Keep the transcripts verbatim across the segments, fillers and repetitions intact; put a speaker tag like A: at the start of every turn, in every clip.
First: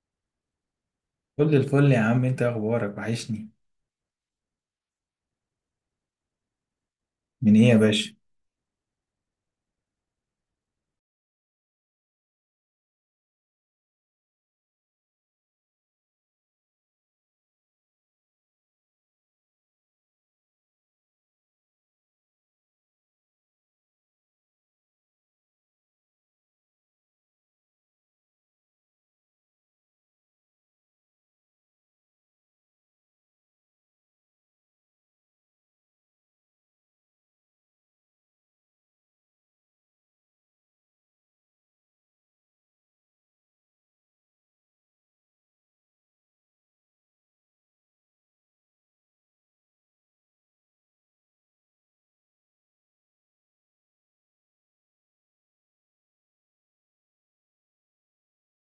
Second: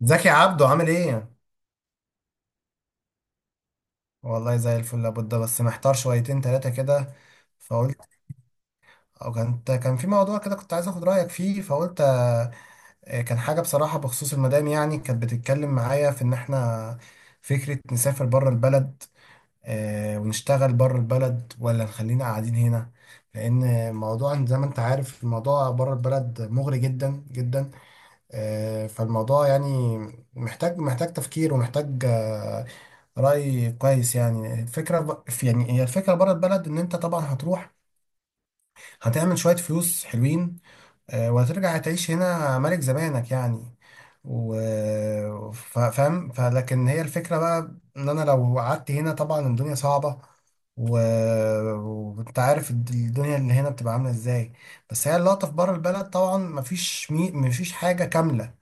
A: زكي عبده عامل ايه؟
B: كل الفل يا عم، انت اخبارك وحشني.
A: والله زي الفل لابد بس محتار شويتين تلاتة كده
B: من ايه يا باشا؟
A: فقلت او كان كان في موضوع كده كنت عايز اخد رأيك فيه فقلت آه، كان حاجة بصراحة بخصوص المدام، يعني كانت بتتكلم معايا في ان احنا فكرة نسافر بره البلد، آه، ونشتغل بره البلد ولا نخلينا قاعدين هنا، لان موضوع زي ما انت عارف الموضوع بره البلد مغري جدا جدا. آه، فالموضوع يعني محتاج محتاج تفكير ومحتاج آه، رأي كويس، يعني الفكرة ب- في يعني هي الفكرة بره البلد، إن أنت طبعا هتروح هتعمل شوية فلوس حلوين، آه، وهترجع تعيش هنا ملك زمانك يعني. و ف- فاهم، فلكن هي الفكرة بقى ان انا لو قعدت هنا طبعا الدنيا صعبة، و... وانت عارف الد- الدنيا اللي هنا بتبقى عاملة ازاي، بس هي اللقطة في بره البلد، طبعا مفيش مي... مفيش حاجة كاملة.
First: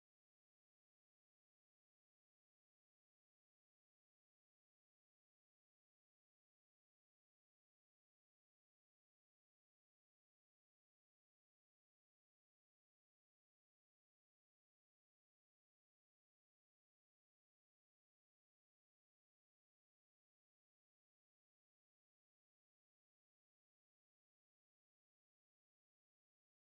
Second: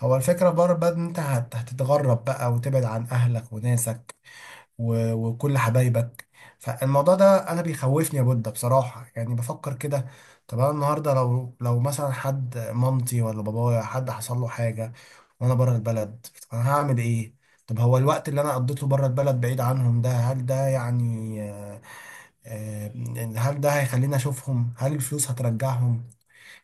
A: هو الفكرة بره البلد ان انت هت... هتتغرب بقى، وتبعد عن اهلك وناسك و- وكل حبايبك. فالموضوع ده انا بيخوفني يا بودة بصراحة، يعني بفكر كده. طب انا النهارده لو لو مثلا حد، مامتي ولا بابايا، حد حصل له حاجة وانا بره البلد، انا هعمل ايه؟ طب هو الوقت اللي انا قضيته بره البلد بعيد عنهم ده هل ده يعني آه، آه، هل ده هيخليني اشوفهم؟ هل الفلوس هترجعهم؟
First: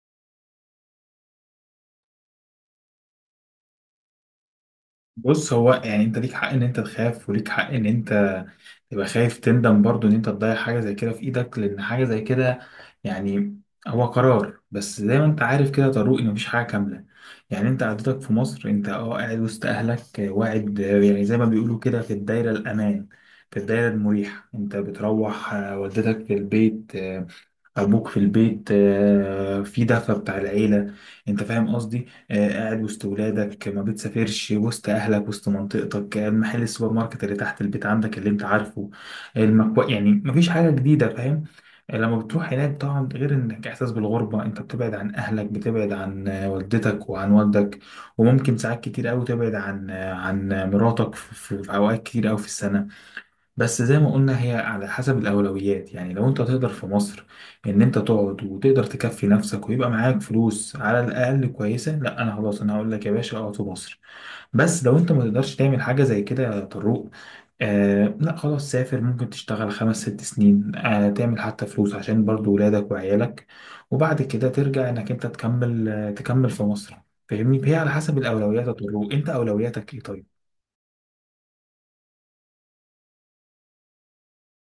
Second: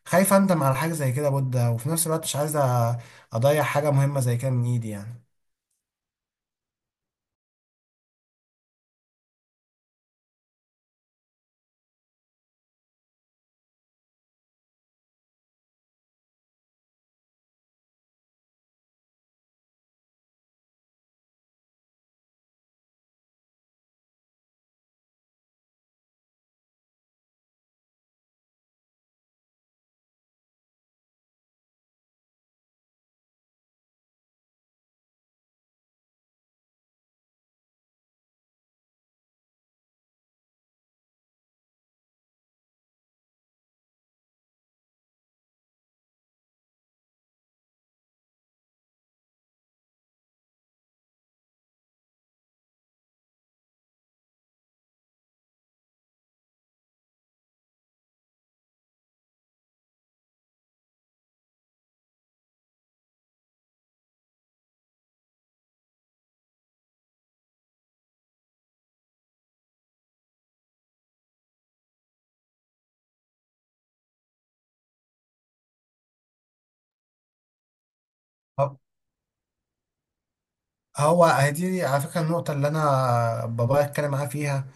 A: خايف اندم على حاجة زي كده يا بودة، وفي نفس الوقت مش عايز أ- اضيع حاجة مهمة زي كده من ايدي يعني.
B: بص، هو يعني انت ليك حق ان انت تخاف، وليك حق ان انت تبقى خايف تندم برضو ان انت تضيع حاجة زي كده في ايدك، لان حاجة زي كده يعني هو قرار. بس زي ما انت عارف كده يا طارق، ان مفيش حاجة كاملة. يعني انت قعدتك في مصر، انت اه قاعد وسط اهلك، اه، واعد، اه، يعني زي ما بيقولوا كده في الدايرة الامان، في الدايرة المريحة. انت بتروح، اه، والدتك في البيت، ابوك في البيت، آه، في دفى بتاع العيله. انت فاهم قصدي؟ آه، قاعد وسط ولادك، ما بتسافرش، وسط اهلك، وسط منطقتك، آه، محل السوبر ماركت اللي تحت البيت عندك اللي انت عارفه. المكو... يعني مفيش حاجه جديده، فاهم؟ آه، لما بتروح هناك طبعا، غير انك احساس بالغربه، انت بتبعد عن اهلك، بتبعد عن آه، والدتك وعن والدك، وممكن ساعات كتير قوي تبعد عن آه، عن مراتك في في- في اوقات كتير قوي في السنه. بس زي ما قلنا، هي على حسب الأولويات. يعني لو أنت تقدر في مصر إن أنت تقعد وتقدر تكفي نفسك ويبقى معاك فلوس على الأقل كويسة، لا، أنا خلاص أنا هقول لك يا باشا اقعد في مصر. بس لو أنت ما تقدرش تعمل حاجة زي كده يا طروق، آه لا خلاص سافر. ممكن تشتغل خمس ست سنين، آه، تعمل حتى فلوس عشان برضو ولادك وعيالك، وبعد كده ترجع إنك أنت تكمل، آه تكمل في مصر. فاهمني؟ هي على حسب الأولويات يا طروق، أنت أولوياتك إيه طيب؟
A: هو هدي على فكرة النقطة اللي أنا بابايا اتكلم معاه فيها،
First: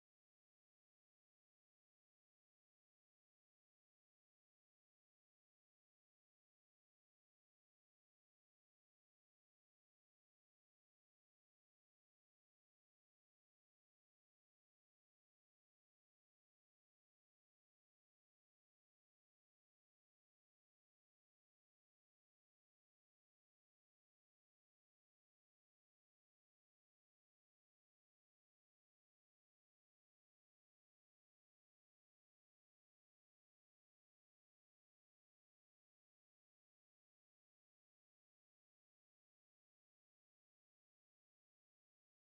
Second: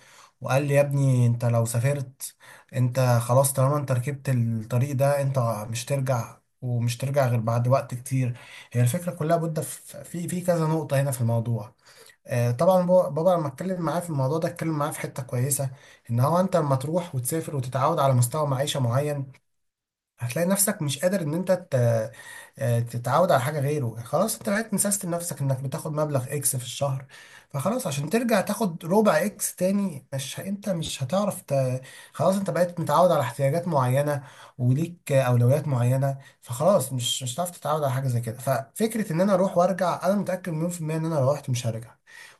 A: وقال لي يا ابني أنت لو سافرت أنت خلاص، طالما أنت ركبت الطريق ده أنت مش ترجع، ومش ترجع غير بعد وقت كتير. هي الفكرة كلها بودة في في في كذا نقطة هنا في الموضوع. آه، طبعا بو- بابا لما اتكلم معاه في الموضوع ده اتكلم معاه في حتة كويسة، إن هو أنت لما تروح وتسافر وتتعود على مستوى معيشة معين، هتلاقي نفسك مش قادر ان انت ت- آه، تتعود على حاجه غيره، يعني خلاص انت بقيت مسيستم نفسك انك بتاخد مبلغ اكس في الشهر، فخلاص عشان ترجع تاخد ربع اكس تاني مش ه- انت مش هتعرف ت... خلاص انت بقيت متعود على احتياجات معينه، وليك آه، اولويات معينه، فخلاص مش مش هتعرف تتعود على حاجه زي كده. ففكره ان انا اروح وارجع، انا متاكد مليون في الميه ان انا لو رحت مش هرجع.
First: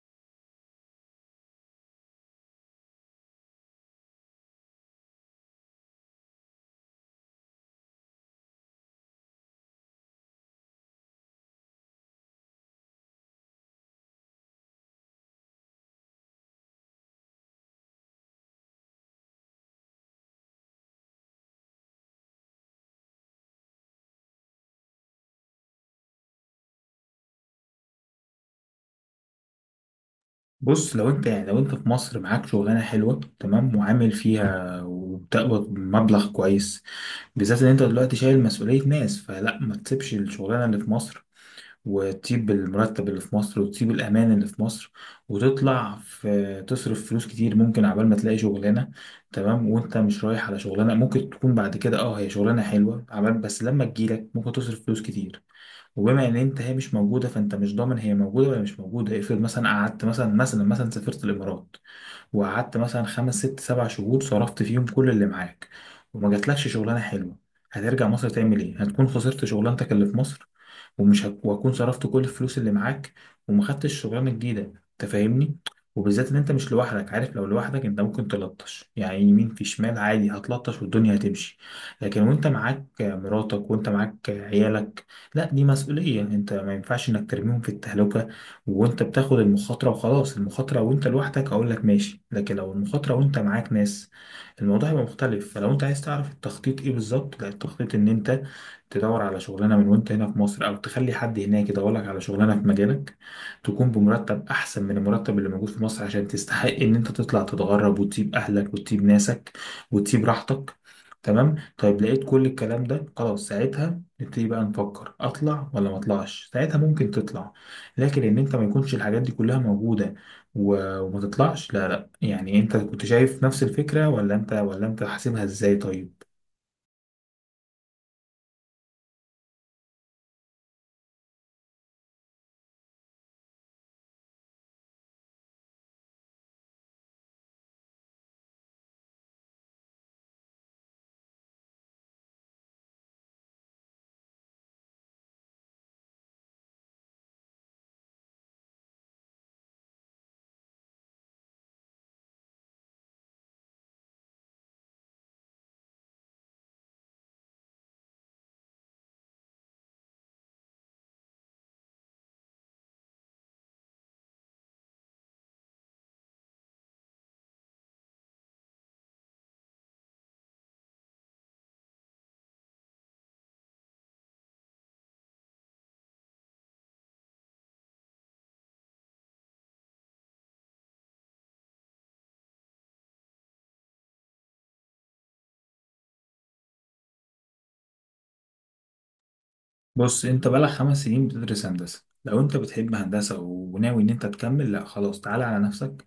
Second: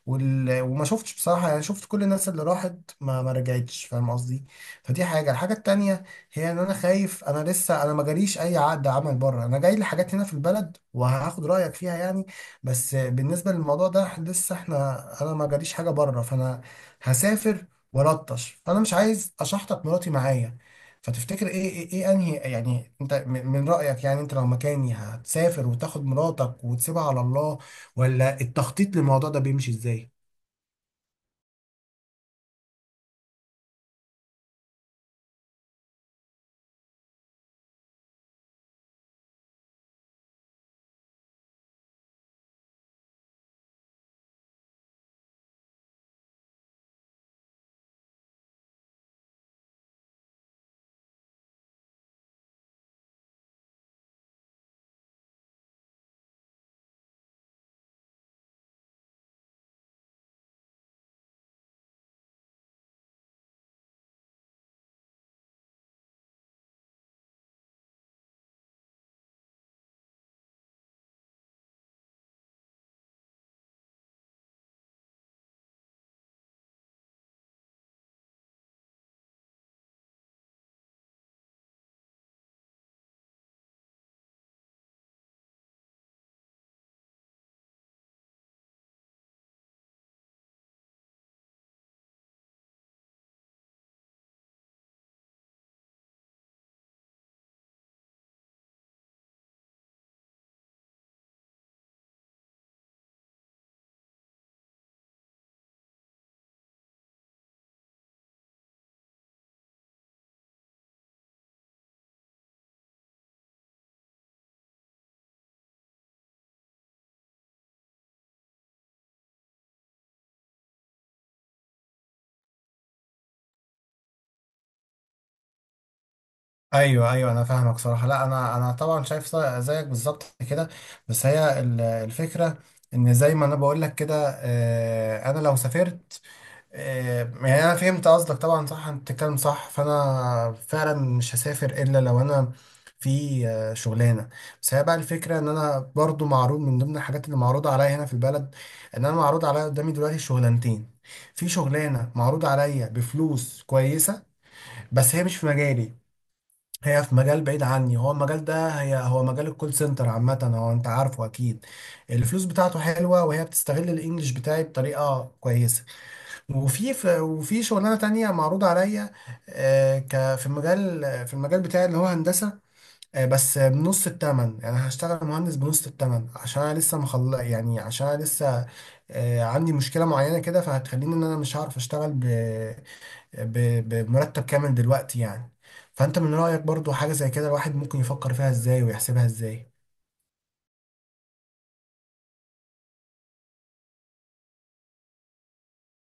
A: وال... وما شفتش بصراحه، يعني شفت كل الناس اللي راحت ما ما رجعتش، فاهم قصدي؟ فدي حاجه. الحاجه التانيه هي ان انا خايف، انا لسه انا ما جاليش اي عقد عمل بره، انا جاي لي حاجات هنا في البلد وهاخد رايك فيها يعني. بس بالنسبه للموضوع ده لسه احنا، انا ما جاليش حاجه بره، فانا هسافر ولطش، فانا مش عايز اشحطك مراتي معايا. فتفتكر ايه، ايه, إيه انهي يعني، انت من من رايك يعني انت لو مكاني هتسافر وتاخد مراتك وتسيبها على الله، ولا التخطيط للموضوع ده بيمشي ازاي؟
B: بص لو انت يعني لو انت في مصر معاك شغلانه حلوه تمام، وعامل فيها وبتقبض مبلغ كويس، بالذات ان انت دلوقتي شايل مسؤوليه ناس، فلا، ما تسيبش الشغلانه اللي في مصر، وتسيب المرتب اللي في مصر، وتسيب الامان اللي في مصر، وتطلع في تصرف فلوس كتير ممكن عبال ما تلاقي شغلانه. تمام؟ وانت مش رايح على شغلانه، ممكن تكون بعد كده اه هي شغلانه حلوه، عبال بس لما تجيلك ممكن تصرف فلوس كتير. وبما ان انت هي مش موجوده، فانت مش ضامن هي موجوده ولا مش موجوده. افرض مثلا قعدت مثلا، مثلا مثلا سافرت الامارات، وقعدت مثلا خمس ست سبع شهور، صرفت فيهم كل اللي معاك، وما جاتلكش شغلانه حلوه، هترجع مصر تعمل ايه؟ هتكون خسرت شغلانتك اللي في مصر، ومش هك... وهكون صرفت كل الفلوس اللي معاك، وما خدتش شغلانه جديده. انت فاهمني؟ وبالذات ان انت مش لوحدك، عارف؟ لو لوحدك انت ممكن تلطش يعني يمين في شمال عادي، هتلطش والدنيا هتمشي. لكن وانت معاك مراتك، وانت معاك عيالك، لا، دي مسؤولية، انت ما ينفعش انك ترميهم في التهلكة وانت بتاخد المخاطرة. وخلاص، المخاطرة وانت لوحدك اقول لك ماشي، لكن لو المخاطرة وانت معاك ناس، الموضوع هيبقى مختلف. فلو انت عايز تعرف التخطيط ايه بالظبط، لا، التخطيط ان انت تدور على شغلانة من وانت هنا في مصر، او تخلي حد هناك يدور لك على شغلانة في مجالك، تكون بمرتب احسن من المرتب اللي موجود في مصر، عشان تستحق ان انت تطلع تتغرب، وتسيب اهلك وتسيب ناسك وتسيب راحتك. تمام؟ طيب لقيت كل الكلام ده خلاص، ساعتها نبتدي بقى نفكر اطلع ولا ما اطلعش. ساعتها ممكن تطلع، لكن ان انت ما يكونش الحاجات دي كلها موجوده، و- وما تطلعش، لا لا. يعني انت كنت شايف نفس الفكره ولا انت ولا انت حاسبها ازاي طيب؟
A: ايوه ايوه انا فاهمك صراحه. لا انا، انا طبعا شايف زي- زيك بالظبط كده. بس هي ال- الفكره ان زي ما انا بقول لك كده، آه، انا لو سافرت، آه، يعني انا فهمت قصدك طبعا. صح، انت بتتكلم صح. فانا فعلا مش هسافر الا لو انا في آه، شغلانه. بس هي بقى الفكره ان انا برضو معروض، من ضمن الحاجات اللي معروضه عليا هنا في البلد ان انا معروض عليا قدامي دلوقتي شغلانتين. في شغلانه معروض عليا بفلوس كويسه، بس هي مش في مجالي، هي في مجال بعيد عني. هو المجال ده هي هو مجال الكول سنتر عامة، هو انت عارفه اكيد، الفلوس بتاعته حلوة، وهي بتستغل الانجليش بتاعي بطريقة كويسة. وفي ف- وفي شغلانة تانية معروضة عليا، آه، ك- في المجال في المجال بتاعي اللي هو هندسة، آه، بس بنص التمن، يعني هشتغل مهندس بنص التمن عشان انا لسه مخل، يعني عشان انا لسه آه، عندي مشكلة معينة كده، فهتخليني ان انا مش هعرف اشتغل ب- بمرتب كامل دلوقتي يعني. فانت من رأيك برضو حاجة زي كده الواحد ممكن يفكر فيها ازاي ويحسبها ازاي؟
B: بص انت بقالك خمس سنين بتدرس هندسه، لو انت بتحب هندسه وناوي ان انت تكمل، لا خلاص، تعالى على نفسك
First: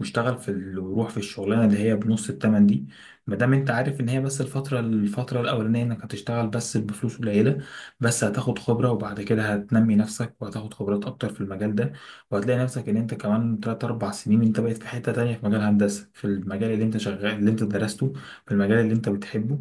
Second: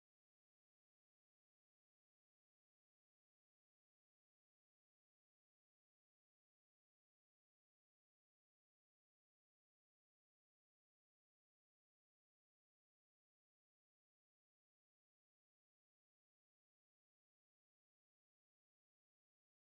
B: واشتغل في ال... وروح في الشغلانه اللي هي بنص التمن دي، ما دام انت عارف ان هي بس الفتره، الفتره الاولانيه انك هتشتغل بس بفلوس قليله، بس هتاخد خبره، وبعد كده هتنمي نفسك وهتاخد خبرات اكتر في المجال ده. وهتلاقي نفسك ان انت كمان تلاتة أربعة سنين انت بقيت في حته تانية في مجال هندسه، في المجال اللي انت شغال، اللي انت درسته، في المجال اللي انت بتحبه.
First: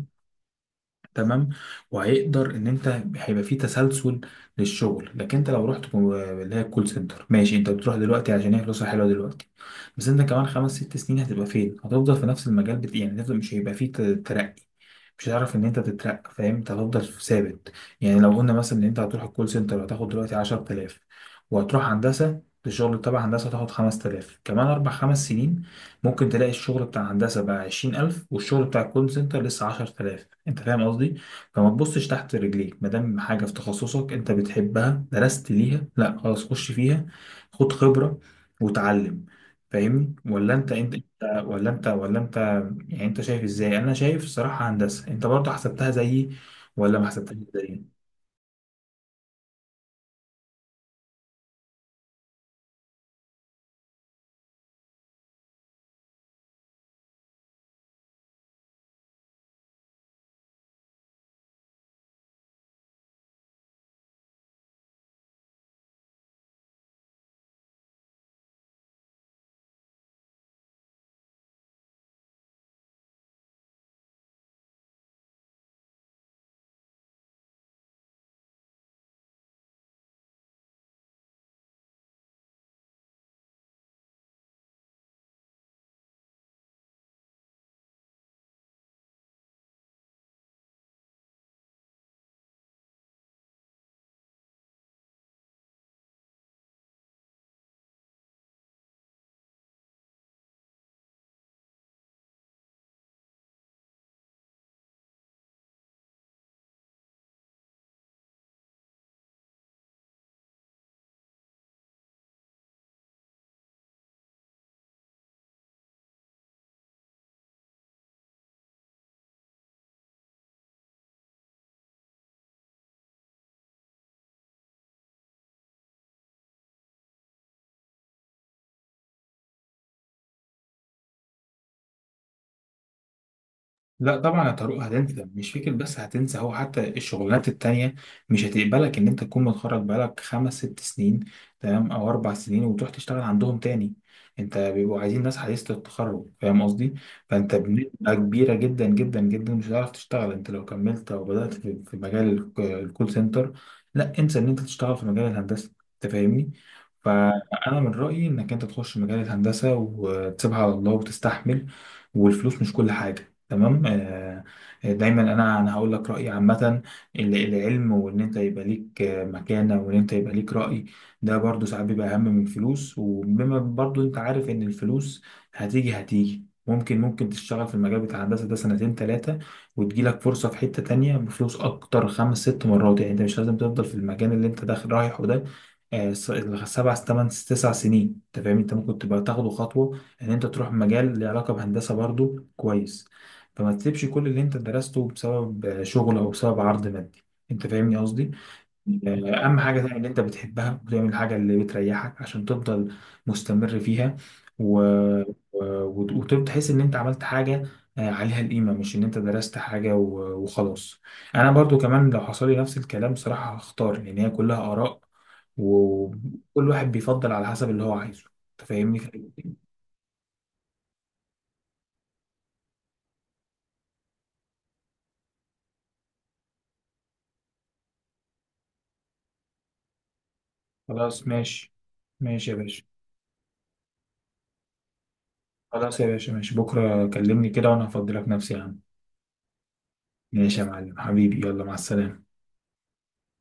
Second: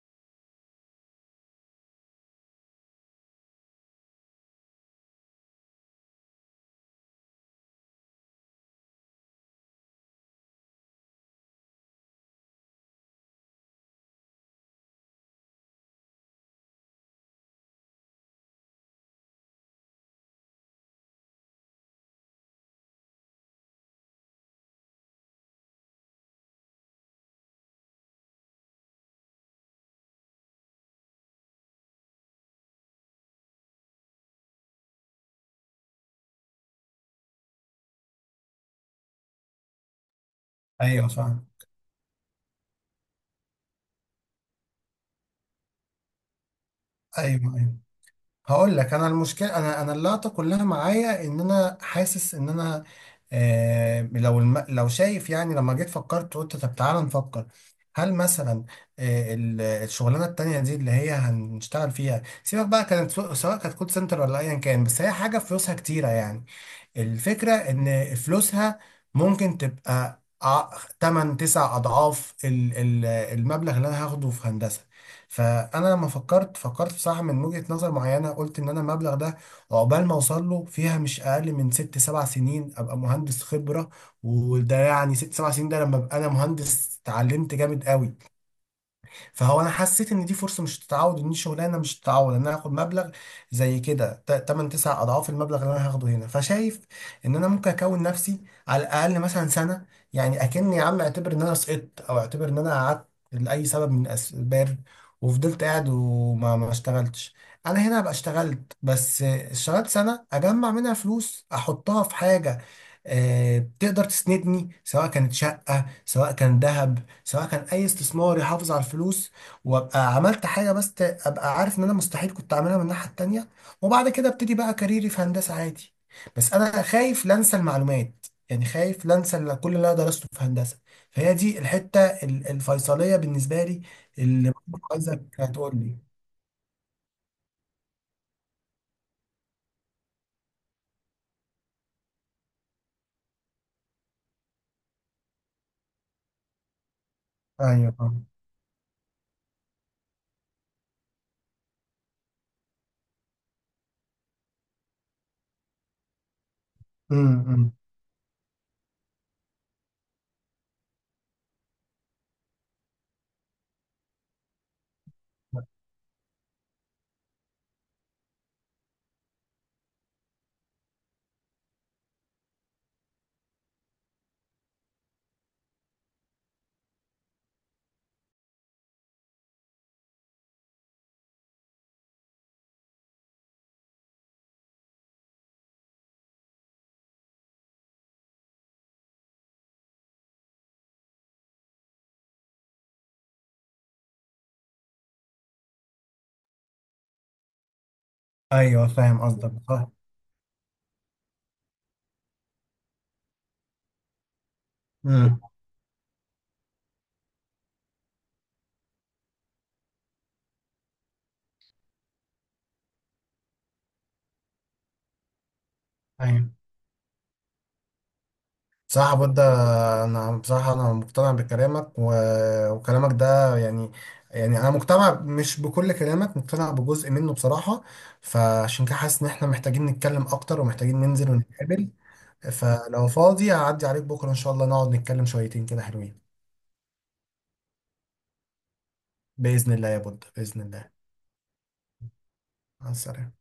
B: تمام؟ وهيقدر ان انت هيبقى في تسلسل للشغل. لكن انت لو رحت كو- اللي هي الكول سنتر، ماشي، انت بتروح دلوقتي عشان هي فلوسها حلوه دلوقتي، بس انت كمان خمس ست سنين هتبقى فين؟ هتفضل في نفس المجال، بت... يعني هتفضل- مش هيبقى فيه ت- ترقي، مش هتعرف ان انت تترقى، فاهم؟ انت هتفضل ثابت. يعني لو قلنا مثلا ان انت هتروح الكول سنتر هتاخد دلوقتي عشر تلاف، وهتروح هندسه، الشغل تبع هندسه هتاخد خمس تلاف كمان اربع خمس سنين. ممكن تلاقي الشغل بتاع هندسة بقى عشرين ألف، والشغل بتاع الكول سنتر لسه عشر تلاف. أنت فاهم قصدي؟ فما تبصش تحت رجليك، مادام حاجة في تخصصك أنت بتحبها درست ليها، لأ خلاص، خش فيها، خد خبرة وتعلم. فاهمني؟ ولا أنت أنت
A: ايوه
B: أنت-
A: فاهم.
B: ولا أنت ولا أنت يعني أنت شايف إزاي؟ أنا شايف الصراحة هندسة، أنت برضه حسبتها زيي ولا ما حسبتهاش
A: ايوه ايوه
B: زيي؟
A: هقول لك، انا المشكله، انا انا اللقطه كلها معايا ان انا حاسس ان انا آه لو الم... لو شايف يعني لما جيت فكرت قلت طب تعالى نفكر هل مثلا آه ال- الشغلانه التانيه دي اللي هي هنشتغل فيها، سيبك بقى كانت سو- سواء كانت كول سنتر ولا ايا كان، بس هي حاجه فلوسها كتيره يعني، الفكرة ان فلوسها ممكن تبقى ثماني تسع اضعاف ال- ال- المبلغ اللي انا هاخده في هندسة. فانا لما فكرت، فكرت بصراحة من وجهة نظر معينة، قلت ان انا المبلغ ده عقبال ما اوصل له فيها مش اقل من ست سبع سنين ابقى مهندس خبرة، وده يعني ست سبع سنين ده لما ابقى انا مهندس اتعلمت جامد قوي. فهو انا حسيت ان دي فرصه مش تتعوض، ان دي شغلانه مش تتعوض، ان انا هاخد مبلغ زي كده ثماني تسعة اضعاف المبلغ اللي انا هاخده هنا. فشايف ان انا ممكن اكون نفسي على الاقل مثلا سنه، يعني اكني يا عم اعتبر ان انا سقطت، او اعتبر ان انا قعدت لاي سبب من الاسباب وفضلت قاعد وما ما اشتغلتش، انا هنا ابقى اشتغلت، بس اشتغلت سنه اجمع منها فلوس احطها في حاجه آه، تقدر تسندني، سواء كانت شقة، سواء كان ذهب، سواء كان اي استثمار يحافظ على الفلوس، وابقى عملت حاجه بس ت- ابقى عارف ان انا مستحيل كنت اعملها من الناحيه التانيه، وبعد كده ابتدي بقى كاريري في هندسه عادي. بس انا خايف لا انسى المعلومات، يعني خايف لا انسى ال- كل اللي انا درسته في هندسه. فهي دي الحته ال- الفيصليه بالنسبه لي،
B: لا طبعا يا
A: اللي
B: طارق
A: عايزك
B: هتنسى، مش فكرة
A: هتقول
B: بس
A: لي.
B: هتنسى، هو حتى الشغلانات التانية مش هتقبلك ان انت تكون متخرج بقالك خمس ست سنين، تمام، او اربع سنين، وتروح تشتغل عندهم تاني. انت بيبقوا عايزين ناس حديثة التخرج، فاهم قصدي؟ فانت
A: ايوه
B: بنسبة كبيرة جدا جدا جدا مش هتعرف تشتغل، انت لو كملت او بدأت في في مجال الك- الكول سنتر. لا انسى ان انت تشتغل في مجال الهندسة، انت فاهمني؟
A: امم امم.
B: فانا من رأيي انك انت تخش مجال الهندسة وتسيبها على الله، وتستحمل. والفلوس مش كل حاجة. تمام؟ آه، آه، دايما، انا انا هقول لك رايي عامه، ال- العلم، وان انت يبقى ليك آه، مكانه، وان انت يبقى ليك راي، ده برضو ساعات بيبقى اهم من الفلوس. وبما برضو انت عارف ان الفلوس هتيجي هتيجي، ممكن ممكن تشتغل في المجال بتاع الهندسه ده سنتين ثلاثه، وتجيلك فرصه في حته تانية بفلوس اكتر خمس ست مرات. يعني انت مش لازم تفضل في المكان اللي انت داخل رايحه ده آه، س- سبع ثمان تسع سنين. انت فاهم؟ انت ممكن تبقى تاخده خطوه ان انت تروح مجال له علاقه بهندسه برضو كويس. فما تسيبش كل اللي انت درسته بسبب شغل او بسبب عرض مادي. انت فاهمني قصدي؟
A: ايوه فاهم
B: آه،
A: قصدك
B: اهم حاجه
A: صح.
B: تعمل اللي انت بتحبها، وتعمل الحاجه اللي بتريحك عشان تفضل مستمر فيها، و...
A: امم
B: و... وتحس ان انت عملت حاجه آه، عليها القيمه، مش ان انت درست حاجه و... وخلاص. انا برضو كمان لو حصل لي نفس الكلام صراحه هختار، لان هي كلها اراء،
A: ايوه
B: وكل واحد بيفضل على حسب اللي هو عايزه. انت فاهمني؟
A: صح ده. انا بصراحه انا مقتنع بكلامك، و... وكلامك ده يعني، يعني انا مقتنع مش بكل كلامك، مقتنع بجزء منه بصراحه، فعشان كده حاسس ان احنا محتاجين نتكلم اكتر ومحتاجين
B: خلاص،
A: ننزل
B: ماشي.
A: ونتقابل.
B: ماشي يا باشا.
A: فلو فاضي هعدي عليك بكره ان شاء الله نقعد نتكلم شويتين كده
B: خلاص يا
A: حلوين.
B: باشا، ماشي، بكرة كلمني كده وأنا هفضلك نفسي يا عم.
A: باذن الله يا بود،
B: ماشي
A: باذن
B: يا
A: الله.
B: معلم حبيبي، يلا مع السلامة.
A: مع السلامه.